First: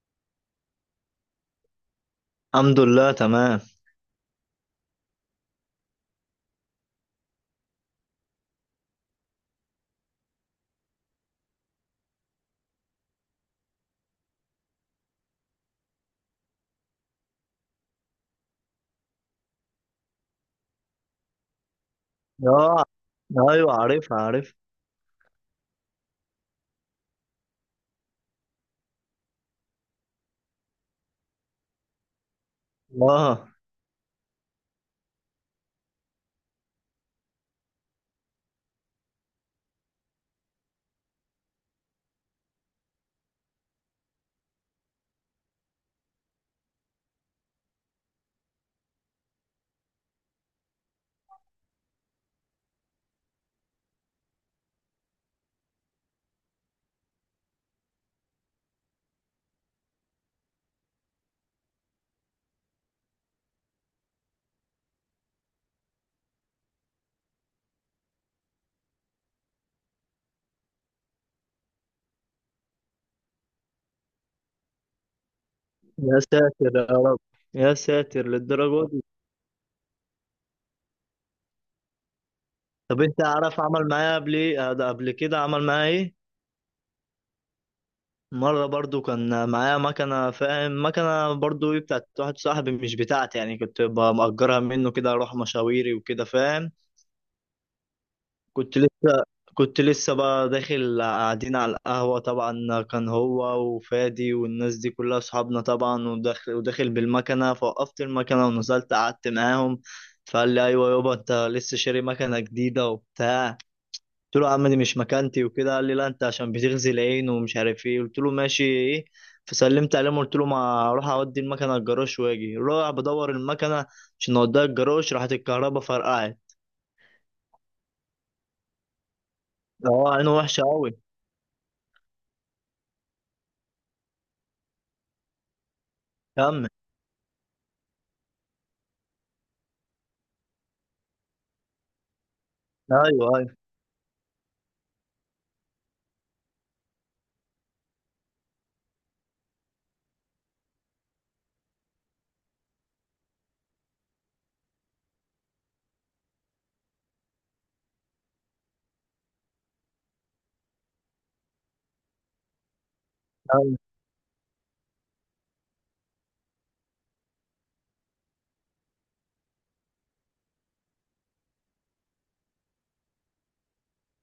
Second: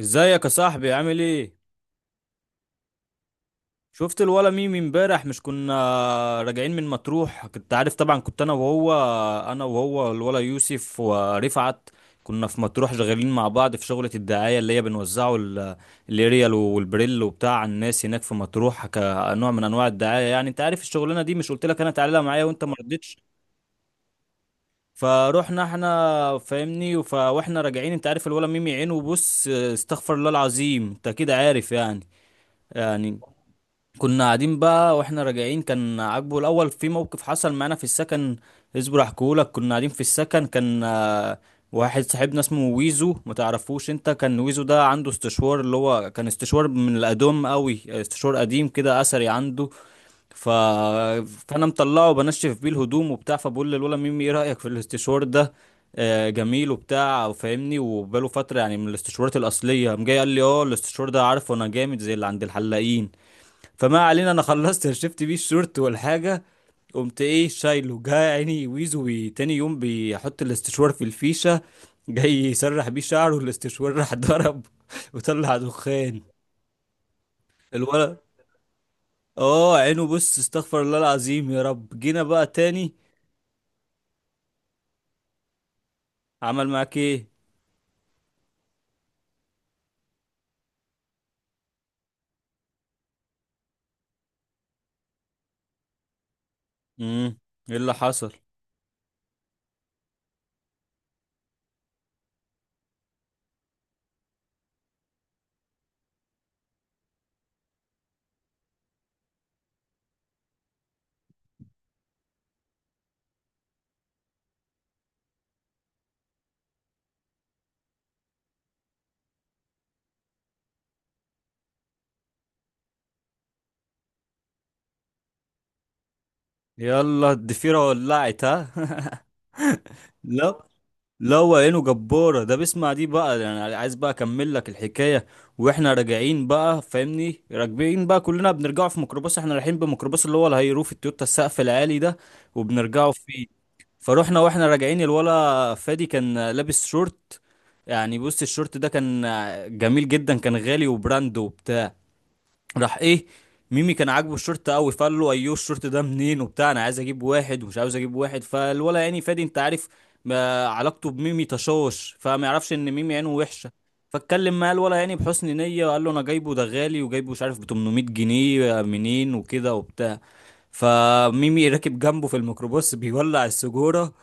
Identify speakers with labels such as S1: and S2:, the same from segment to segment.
S1: ازيك يا صاحبي؟ عامل ايه؟
S2: الحمد لله تمام.
S1: شفت الولا ميمي امبارح؟ مش كنا راجعين من مطروح، كنت عارف طبعا. كنت انا وهو، الولا يوسف ورفعت، كنا في مطروح شغالين مع بعض في شغلة الدعاية اللي هي بنوزعه الاريال والبريل وبتاع على الناس هناك في مطروح، كنوع من انواع الدعاية. يعني انت عارف الشغلانة دي، مش قلت لك انا تعالى معايا وانت ما
S2: اه.
S1: رضيتش؟
S2: ايوه، عارفها، عارف.
S1: فروحنا احنا، فاهمني، واحنا راجعين، انت عارف الولا ميمي عينه بص، استغفر الله العظيم، انت كده عارف يعني. يعني
S2: اه.
S1: كنا قاعدين بقى واحنا راجعين، كان عاجبه الاول. في موقف حصل معانا في السكن، اصبر احكيهولك. كنا قاعدين في السكن، كان واحد صاحبنا اسمه ويزو، ما تعرفوش انت. كان ويزو ده عنده استشوار، اللي هو كان استشوار من القديم قوي، استشوار قديم كده، اثري عنده. ف... فانا مطلعه بنشف بيه الهدوم وبتاع، فبقول للولا ميمي: ايه رايك في الاستشوار ده؟ جميل وبتاع وفاهمني، وبقاله فتره يعني من الاستشوارات الاصليه. قام جاي قال لي: اه الاستشوار ده، عارفه انا جامد زي اللي عند الحلاقين. فما علينا، انا خلصت شفت بيه الشورت والحاجه. قمت ايه شايله، جه عيني ويزو تاني يوم بيحط الاستشوار في الفيشه، جاي يسرح بيه شعره، الاستشوار راح ضرب وطلع
S2: يا
S1: دخان.
S2: ساتر يا رب. يا
S1: الولد،
S2: ساتر للدرجه دي.
S1: اه عينه بص، استغفر الله العظيم، يا رب. جينا بقى تاني.
S2: طب انت عارف عمل معايا قبل ايه؟ ده قبل كده عمل معايا ايه؟
S1: عمل معاك ايه؟
S2: مره برضو كان معايا مكنه، فاهم؟ مكنه برضو ايه، بتاعت واحد صاحبي، مش بتاعتي يعني. كنت بأجرها منه كده اروح مشاويري وكده، فاهم؟
S1: امم، ايه اللي حصل؟
S2: كنت لسه كنت لسه بقى داخل، قاعدين على القهوة. طبعا كان هو وفادي والناس دي كلها أصحابنا. طبعا وداخل بالمكنة فوقفت المكنة ونزلت قعدت معاهم. فقال لي أيوة يابا، أنت لسه شاري مكنة جديدة وبتاع. قلت له يا عم دي مش مكانتي وكده. قال لي لا، أنت عشان بتغزي العين ومش عارف إيه. قلت له ماشي إيه. فسلمت عليهم قلت له ما أروح أودي المكنة الجراج وأجي. رايح بدور المكنة عشان أوديها الجراج، راحت الكهرباء فرقعت.
S1: يلا الضفيره ولعت، ها؟
S2: أه عينه وحشة
S1: لا،
S2: أوي.
S1: لا هو عينه جبارة، ده بيسمع دي بقى. يعني عايز بقى اكمل لك الحكاية. واحنا راجعين
S2: كمل.
S1: بقى، فاهمني، راكبين بقى كلنا، بنرجعوا في ميكروباص، احنا رايحين بميكروباص اللي هو الهيروف التويوتا، السقف العالي ده، وبنرجعوا
S2: ايوه،
S1: فيه.
S2: ايوه،
S1: فروحنا واحنا راجعين، الولا فادي كان لابس شورت. يعني بص الشورت ده كان جميل جدا، كان غالي وبراند وبتاع. راح ايه، ميمي كان عاجبه الشورت قوي، فقال له: ايوه الشورت ده منين وبتاع، انا عايز اجيب واحد ومش عاوز اجيب واحد. فالولا يعني فادي، انت عارف ما علاقته بميمي، تشوش، فما يعرفش ان ميمي عينه وحشه.
S2: ايوه.
S1: فاتكلم معاه الولا، يعني بحسن نيه، وقال له: انا جايبه ده غالي، وجايبه مش عارف ب 800 جنيه، منين وكده وبتاع. فميمي راكب جنبه في الميكروباص، بيولع السجاره،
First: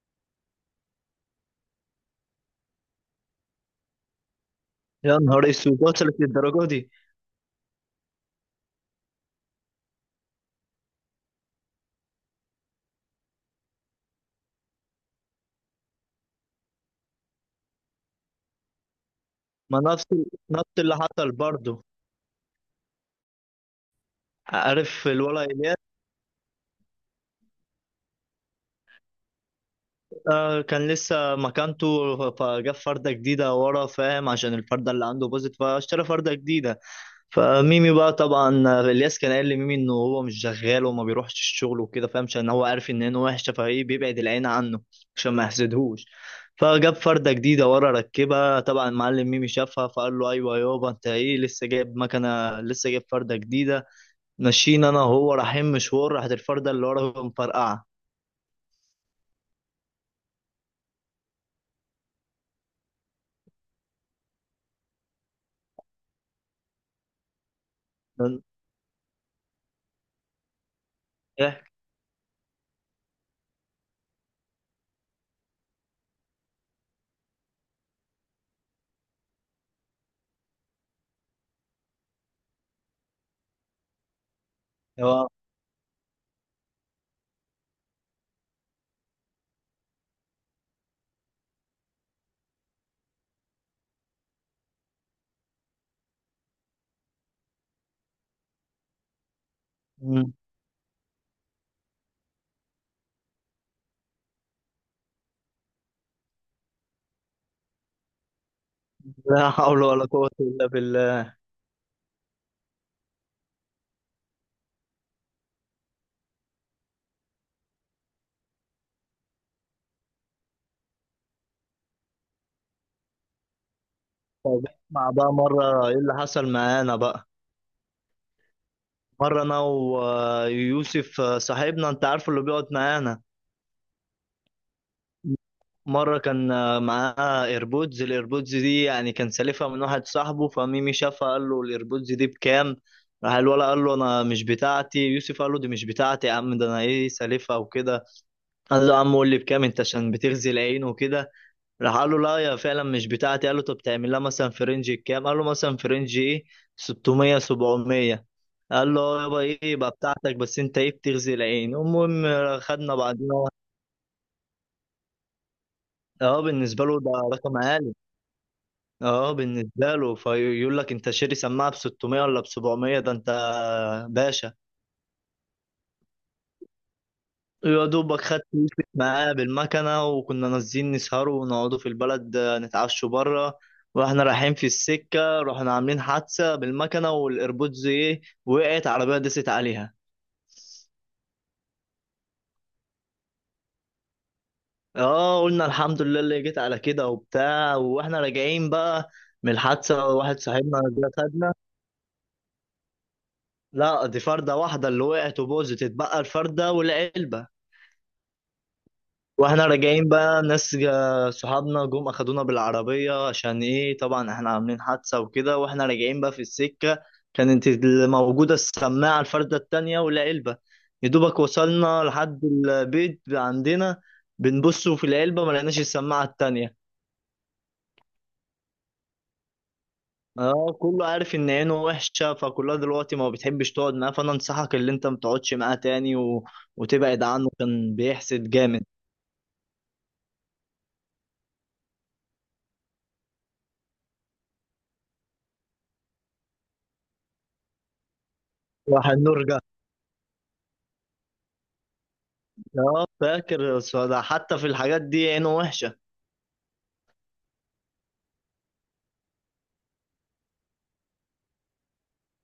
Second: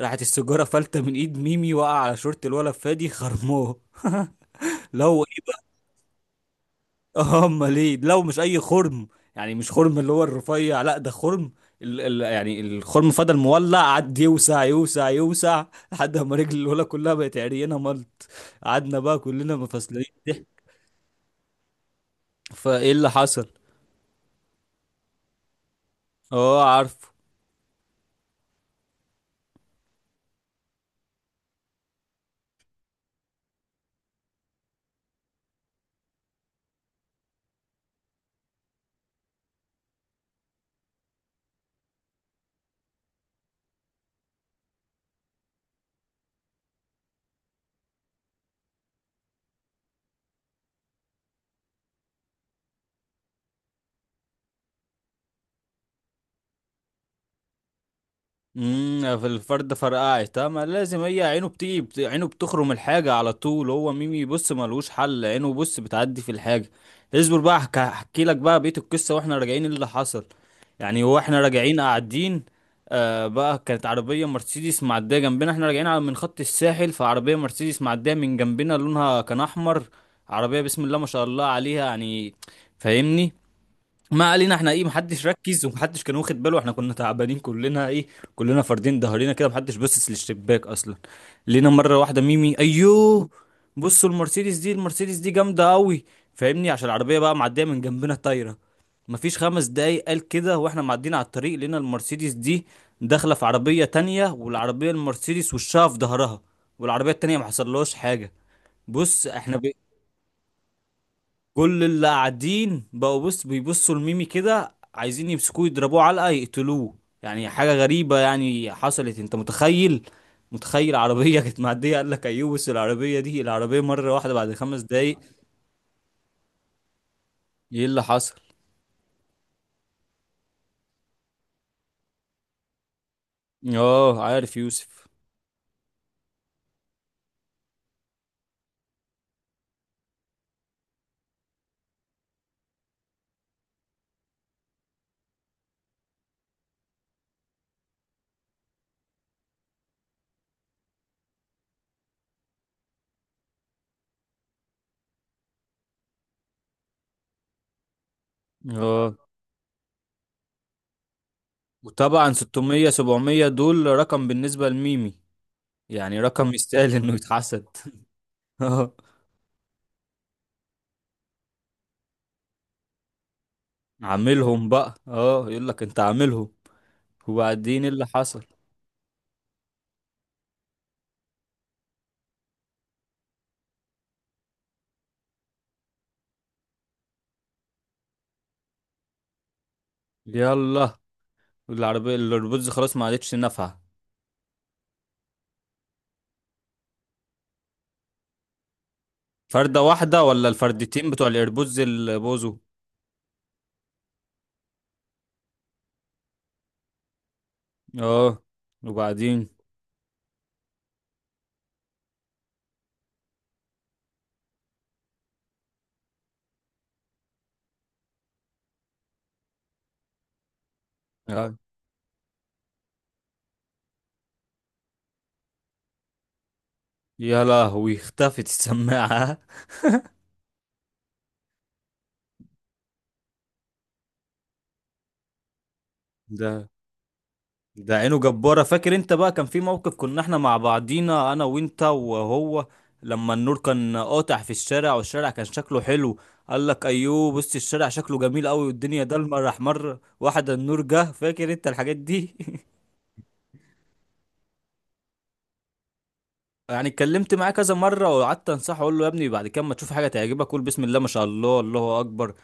S1: راحت السجاره فلته من ايد ميمي، وقع على شورت الولا فادي، خرموه
S2: يا
S1: لو،
S2: نهار اسود، وصلت للدرجه دي.
S1: اه امال ايه؟ لو مش اي خرم، يعني مش خرم اللي هو الرفيع، لا ده خرم ال يعني الخرم فضل مولع، قعد يوسع يوسع يوسع، لحد ما رجل الولا كلها بقت عريانه ملط. قعدنا بقى كلنا
S2: ما
S1: مفصلين
S2: نفس
S1: ضحك.
S2: نفس اللي حصل برضه.
S1: فايه اللي حصل؟
S2: عارف الولد إيه؟
S1: اه عارف.
S2: كان لسه مكانته فجاب فردة جديدة ورا، فاهم؟ عشان الفردة اللي عنده باظت فاشترى فردة جديدة. فميمي بقى طبعا الياس كان قال لميمي انه هو مش شغال وما بيروحش الشغل وكده، فاهم؟ عشان هو عارف ان عينه وحشة فايه بيبعد العين عنه عشان ما يحسدهوش. فجاب فردة جديدة ورا ركبها. طبعا معلم ميمي شافها فقال له ايوه يابا، انت ايه لسه جايب مكنة لسه جايب فردة جديدة. ماشيين انا وهو رايحين مشوار، راحت الفردة اللي ورا مفرقعة.
S1: امم، في الفرد فرقعت. ما لازم، هي عينه بتيجي عينه بتخرم الحاجة على طول. هو ميمي بص ملوش حل، عينه بص بتعدي في الحاجة. اصبر بقى، هحكي لك بقى بقية القصة، واحنا راجعين اللي حصل. يعني هو احنا
S2: ايه
S1: راجعين قاعدين، آه بقى، كانت عربية مرسيدس معدية جنبنا، احنا راجعين على من خط الساحل، فعربية مرسيدس معدية من جنبنا، لونها كان احمر، عربية بسم الله ما شاء الله عليها يعني، فاهمني. ما علينا، احنا ايه، محدش
S2: هو!
S1: ركز ومحدش كان واخد باله، احنا كنا تعبانين كلنا، ايه، كلنا فاردين ظهرنا كده، محدش باصص للشباك اصلا. لقينا مره واحده ميمي: ايوه بصوا المرسيدس دي، المرسيدس دي جامده قوي. فاهمني، عشان العربيه بقى معديه من جنبنا طايره. مفيش 5 دقايق قال كده، واحنا معديين على الطريق، لقينا المرسيدس دي داخله في عربيه تانية، والعربيه المرسيدس وشها في ظهرها، والعربيه التانية ما حصلهاش حاجه. بص
S2: لا
S1: احنا
S2: حول ولا قوة إلا بالله.
S1: كل اللي قاعدين بقوا بص بيبصوا لميمي كده، عايزين يمسكوه يضربوه علقة يقتلوه. يعني حاجة غريبة يعني حصلت، انت متخيل؟ متخيل عربية كانت معدية، قال لك ايوه بس العربية دي، العربية مرة واحدة بعد
S2: طب
S1: خمس
S2: اسمع
S1: دقايق
S2: بقى، مرة إيه اللي حصل معانا بقى.
S1: ايه اللي حصل؟
S2: مرة أنا ويوسف صاحبنا أنت عارفه اللي بيقعد معانا.
S1: اه عارف يوسف.
S2: مرة كان معاه إيربودز. الإيربودز دي يعني كان سالفها من واحد صاحبه. فميمي شافها قال له الإيربودز دي بكام؟ راح الولا قال له أنا مش بتاعتي يوسف، قال له دي مش بتاعتي يا عم، ده أنا إيه سالفها وكده. قال له يا عم قول لي بكام أنت عشان بتغزي العين وكده. راح قال له لا يا فعلا مش بتاعتي. قال له طب تعمل لها مثلا في رينج كام؟ قال له مثلا في رينج ايه، 600 700. قال له
S1: اه
S2: اه يابا، ايه يبقى بتاعتك، بس انت ايه بتغزي العين. المهم
S1: وطبعا 600
S2: خدنا بعدين.
S1: 700 دول رقم بالنسبة لميمي، يعني
S2: اه
S1: رقم
S2: بالنسبه له
S1: يستاهل
S2: ده
S1: انه
S2: رقم
S1: يتحسد.
S2: عالي.
S1: اه.
S2: اه بالنسبه له فيقول لك انت شاري سماعه ب 600 ولا ب 700، ده انت باشا.
S1: عاملهم بقى، اه يقول لك انت عاملهم. وبعدين
S2: يا
S1: إيه اللي
S2: دوبك خدت
S1: حصل؟
S2: يوسف معاه بالمكنة، وكنا نازلين نسهروا ونقعدوا في البلد نتعشوا بره. واحنا رايحين في السكة رحنا عاملين حادثة بالمكنة، والايربودز ايه وقعت عربية دست عليها.
S1: يلا، العربية، الايربودز خلاص ما عادتش نافعة.
S2: اه، قلنا الحمد لله اللي جيت على كده وبتاع. واحنا راجعين بقى من
S1: فردة
S2: الحادثة
S1: واحدة
S2: واحد
S1: ولا
S2: صاحبنا
S1: الفردتين
S2: جه
S1: بتوع
S2: خدنا.
S1: الايربودز اللي بوظوا؟
S2: لا، دي فردة واحدة اللي وقعت وبوظت، اتبقى الفردة والعلبة.
S1: اه، وبعدين؟
S2: واحنا راجعين بقى صحابنا جم اخدونا بالعربية عشان ايه. طبعا احنا عاملين حادثة وكده، واحنا راجعين بقى في السكة كانت اللي موجودة السماعة الفردة التانية ولا علبة. يدوبك
S1: آه.
S2: وصلنا لحد البيت عندنا. بنبص في العلبة ما لقيناش السماعة التانية.
S1: يا لهوي، اختفت السماعة.
S2: اه كله عارف ان عينه وحشة، فكلها دلوقتي ما بتحبش تقعد معاه. فانا انصحك اللي انت ما تقعدش معاه تاني و...
S1: ده
S2: وتبعد عنه، كان
S1: ده عينه
S2: بيحسد
S1: جبارة.
S2: جامد.
S1: فاكر انت بقى؟ كان في موقف كنا احنا مع بعضينا انا وانت وهو، لما النور كان قاطع في الشارع، والشارع كان شكله حلو، قال لك: ايوه بص الشارع شكله جميل قوي، والدنيا
S2: راح
S1: ضلمه،
S2: النور.
S1: راح مره واحدة النور جه. فاكر انت الحاجات دي؟
S2: اه فاكر، بس ده حتى في الحاجات دي عينه وحشة.
S1: يعني اتكلمت معاه كذا مرة، وقعدت انصحه، اقول له: يا ابني بعد كده ما تشوف حاجة تعجبك قول بسم الله ما شاء الله، الله اكبر.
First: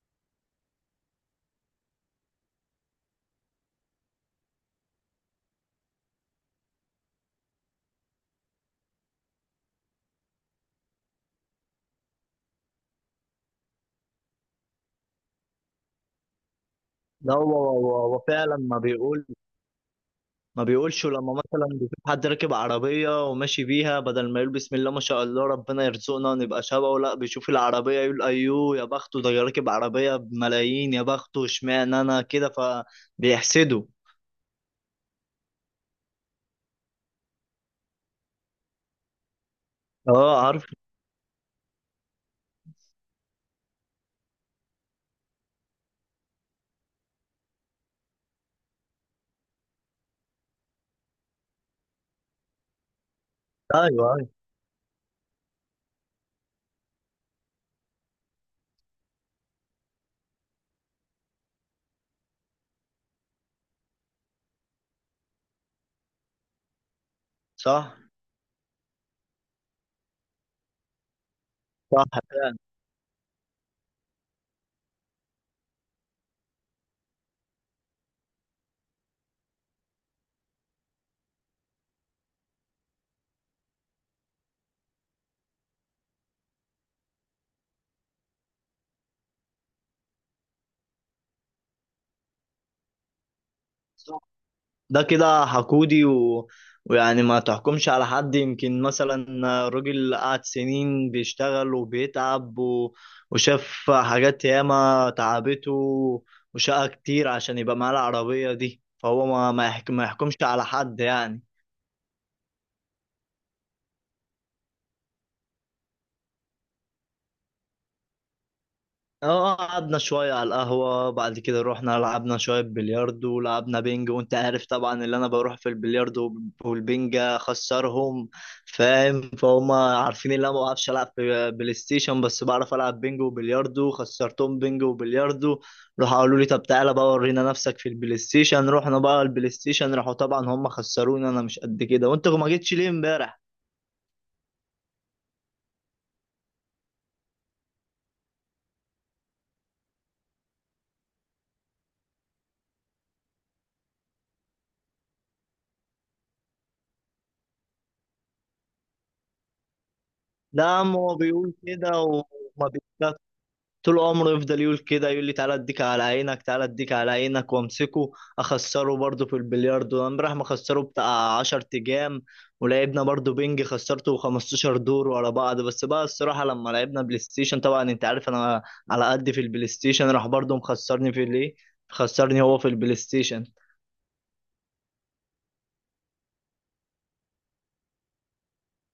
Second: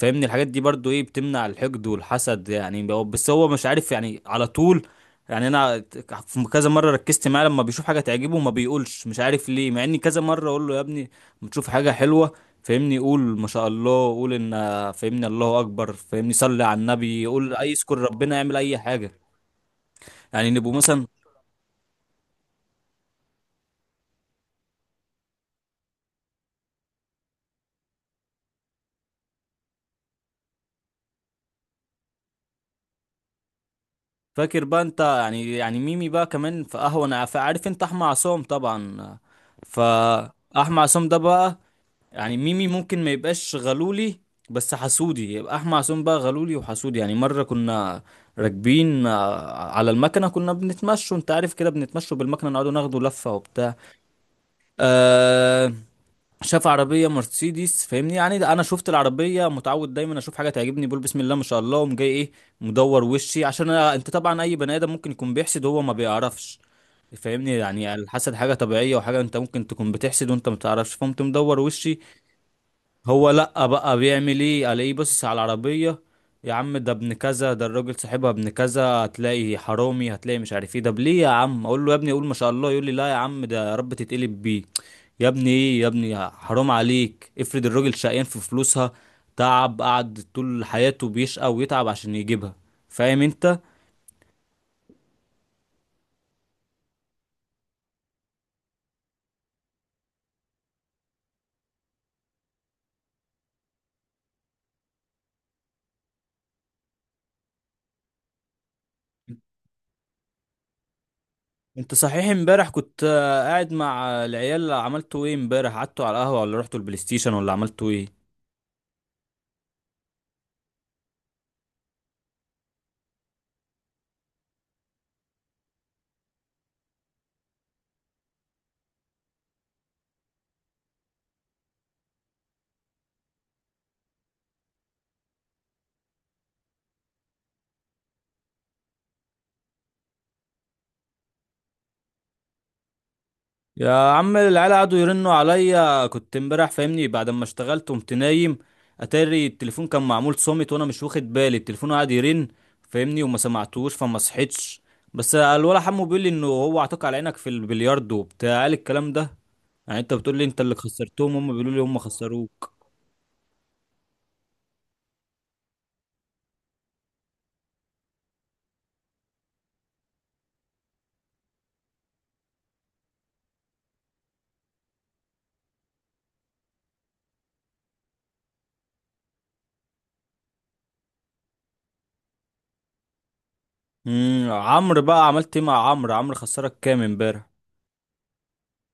S1: فاهمني، الحاجات دي برضو ايه بتمنع الحقد والحسد. يعني هو- بس هو مش عارف يعني على طول. يعني انا في كذا مرة ركزت معاه، لما بيشوف حاجة تعجبه ما بيقولش، مش عارف ليه، مع اني كذا مرة اقول له: يا ابني ما تشوف حاجة حلوة، فاهمني، قول ما شاء الله، قول ان، فاهمني، الله اكبر، فاهمني، صلي على النبي،
S2: لا
S1: قول
S2: هو
S1: اي،
S2: هو
S1: اذكر
S2: هو
S1: ربنا، يعمل
S2: فعلا
S1: اي حاجة. يعني
S2: ما
S1: نبقوا مثلا.
S2: بيقولش لما مثلا بيشوف حد راكب عربية وماشي بيها، بدل ما يقول بسم الله ما شاء الله ربنا يرزقنا نبقى شبهه، لا بيشوف العربية يقول أيوه يا بخته، ده راكب عربية بملايين، يا بخته اشمعنى أنا كده، فبيحسده.
S1: فاكر بقى انت؟ يعني ميمي بقى كمان في قهوة. انا، عارف انت احمد عصام طبعا؟
S2: اه عارف.
S1: فاحمد عصام ده بقى، يعني ميمي ممكن ما يبقاش غلولي بس حسودي، يبقى احمد عصام بقى غلولي وحسودي. يعني مرة كنا راكبين على المكنة، كنا بنتمشوا، انت عارف كده، بنتمشوا بالمكنة، نقعدوا ناخدوا لفة وبتاع.
S2: ايوه، ايوه.
S1: أه، شاف عربية مرسيدس، فاهمني. يعني ده انا شفت العربية، متعود دايما اشوف حاجة تعجبني بقول بسم الله ما شاء الله، وقوم جاي ايه، مدور وشي عشان أنا، انت طبعا اي بني ادم ممكن يكون بيحسد وهو ما بيعرفش. فاهمني، يعني
S2: صح،
S1: الحسد حاجة طبيعية، وحاجة انت ممكن تكون بتحسد وانت ما تعرفش، فقمت مدور وشي.
S2: صح، فعلا.
S1: هو لأ بقى بيعمل ايه؟ على ايه؟ بص على العربية، يا عم ده ابن كذا، ده الراجل صاحبها ابن كذا، هتلاقي حرامي، هتلاقي مش عارف ايه. ده ليه يا عم؟ اقول له يا ابني اقول ما شاء الله، يقول لي: لا يا عم ده يا رب تتقلب بيه. يا ابني ايه؟ يا ابني حرام عليك، افرض الراجل شقيان في فلوسها، تعب، قعد طول حياته بيشقى ويتعب عشان يجيبها. فاهم انت؟
S2: ده كده حقودي و... ويعني ما تحكمش على حد. يمكن مثلا راجل قعد سنين بيشتغل وبيتعب و... وشاف حاجات ياما تعبته، وشقى كتير عشان يبقى معاه العربية دي. فهو ما يحكمش على حد يعني.
S1: انت صحيح امبارح كنت قاعد مع العيال، عملتوا ايه امبارح؟ قعدتوا على القهوة ولا رحتوا البلاي ستيشن ولا عملتوا ايه؟
S2: اه، اه، قعدنا شوية على القهوة. بعد كده رحنا لعبنا شوية بلياردو ولعبنا بينج. وانت عارف طبعا اللي انا بروح في البلياردو والبينج اخسرهم، فاهم؟ فهم عارفين ان انا ما بعرفش العب في بلاي ستيشن، بس بعرف العب بينج وبلياردو. خسرتهم بينج وبلياردو. راحوا قالوا لي طب تعالى بقى ورينا نفسك في البلاي ستيشن. رحنا بقى البلاي ستيشن، راحوا طبعا هم خسروني، انا مش قد كده. وانت ما جيتش ليه امبارح؟
S1: يا عم العيال قعدوا يرنوا عليا، كنت امبارح، فاهمني، بعد ما اشتغلت قمت نايم. اتاري التليفون كان معمول صامت، وانا مش واخد بالي، التليفون قعد يرن، فاهمني، وما سمعتوش فما صحيتش. بس الولا حمو بيقول لي انه هو عطاك على عينك في البلياردو وبتاع، قال الكلام ده. يعني انت بتقول لي انت اللي
S2: لا، ما هو
S1: خسرتهم، هم
S2: بيقول
S1: بيقولوا لي
S2: كده.
S1: هم
S2: وما
S1: خسروك.
S2: طول عمره يفضل يقول كده، يقول لي تعالى اديك على عينك تعالى اديك على عينك وامسكه. اخسره برضه في البلياردو. انا راح مخسره بتاع 10 تجام. ولعبنا برضه بينج خسرته 15 دور ورا بعض. بس بقى الصراحة لما لعبنا بلاي ستيشن، طبعا انت عارف انا على قد في البلاي ستيشن، راح برضه مخسرني في الايه. خسرني هو في البلاي ستيشن.
S1: امم، عمرو بقى، عملت ايه مع عمرو؟ عمرو خسرك كام امبارح؟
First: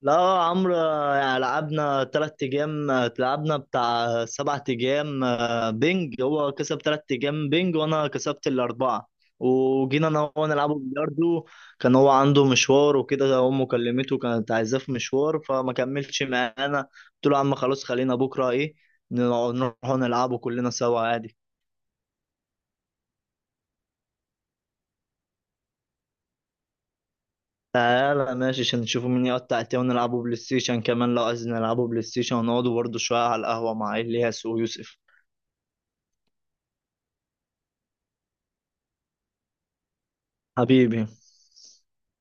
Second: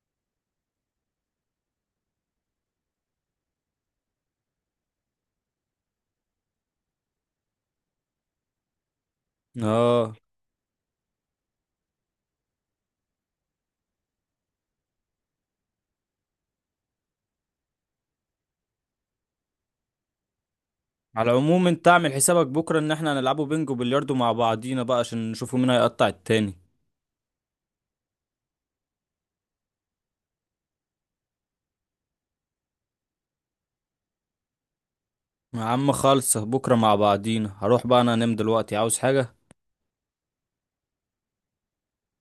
S2: لا يا عمرو، يعني لعبنا 3 أيام لعبنا بتاع 7 أيام بينج. هو كسب 3 أيام بينج وأنا كسبت الأربعة. وجينا
S1: اه.
S2: أنا وهو نلعبه بلياردو. كان هو عنده مشوار وكده، أمه كلمته كانت عايزاه في مشوار فما كملش معانا. قلت له يا عم خلاص، خلينا بكرة إيه نروحوا نلعبوا كلنا سوا
S1: على
S2: عادي.
S1: العموم، انت اعمل حسابك بكره ان احنا هنلعبوا بينجو بلياردو مع بعضينا بقى، عشان نشوفوا مين هيقطع التاني.
S2: تعالى ماشي، عشان نشوفوا مين يقطع التاني ونلعبوا بلاي ستيشن كمان لو عايزين. نلعبوا بلاي ستيشن ونقعدوا برضه شوية على القهوة مع إلياس ويوسف.
S1: يا عم خالص، بكرة مع بعضينا. هروح بقى انا انام دلوقتي، عاوز حاجة؟
S2: حبيبي.